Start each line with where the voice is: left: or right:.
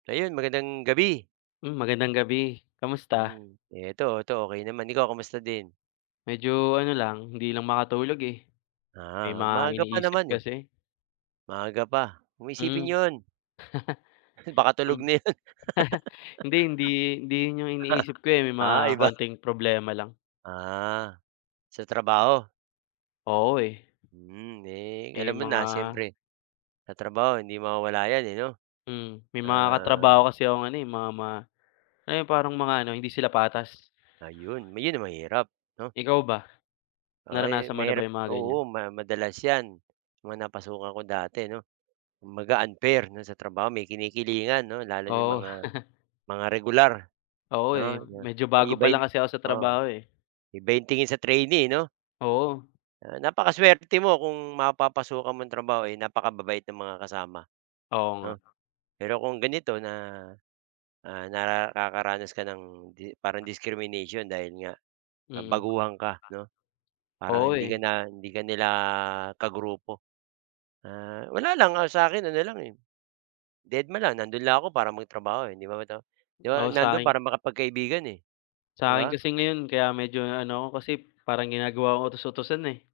right: Ayun, magandang gabi.
left: Mm, magandang gabi, kamusta?
right: Hmm, ito, ito, okey naman, ikaw kumusta din?
left: Medyo ano lang, hindi lang makatulog, eh. May
right: Ah,
left: mga
right: maaga pa
left: iniisip
right: naman. eh.
left: kasi.
right: Maaga pa. 'Wag mong
left: Hmm.
right: isipin yun. Baka tulog
left: Mm,
right: na 'yun.
left: hindi, hindi hindi yung iniisip ko, eh, may
right: Ah,
left: mga
right: iba.
left: kaunting problema lang.
right: Ah, sa trabaho?
left: Oo, eh.
right: Hmm, eh,
left: May
right: alam mo na
left: mga
right: siyempre. Sa trabaho hindi mawawala 'yan, eh, no?
left: Mm. May mga
right: Ah
left: katrabaho kasi akong ano, eh, mga ma ayung parang mga ano, hindi sila patas?
right: Ayun, m yun ang mahirap, 'no?
left: Ikaw ba?
right: Ay
left: Naranasan mo na ba
right: mahirap
left: yung mga ganiyan?
right: oo, ma madalas 'yan, mga napasukan ko dati 'no. Kumbaga, unfair sa trabaho may kinikilingan 'no, lalo na yung
left: Oo.
right: mga, mga regular,
left: Oo, eh.
right: 'no?
left: Medyo bago pa lang
right: Iibahin
left: kasi ako sa
right: oo,
left: trabaho, eh.
right: iba yung tingin sa trainee, eh, no?
left: Oo.
right: Ah, napakaswerte mo kung mapapasukan mong trabaho ay napakababait ng mga kasama
left: Oo nga.
right: 'no? Pero kung ganito na' ah, nara kakaranas ka ng 'di para ng discrimination dahil nga, ah,
left: Mm.
right: baguhan ka, 'no? Parang,
left: Oo,
right: hindi ka
left: eh.
right: na hindi ka nila ka grupo. Ah, wala lang, ang sa akin ano lang, eh, deadma lang, nando'n lang ako para magtrabaho, eh, 'di ba ito? 'Di
left: Oo,
right: man nandoon
left: sa'kin
right: para makapagkaibigan, eh, 'di
left: Sa'kin
right: ba?
left: kasi ngayon, kaya medyo na ano ako, kasi parang ginagawa kong utus-utusan, eh.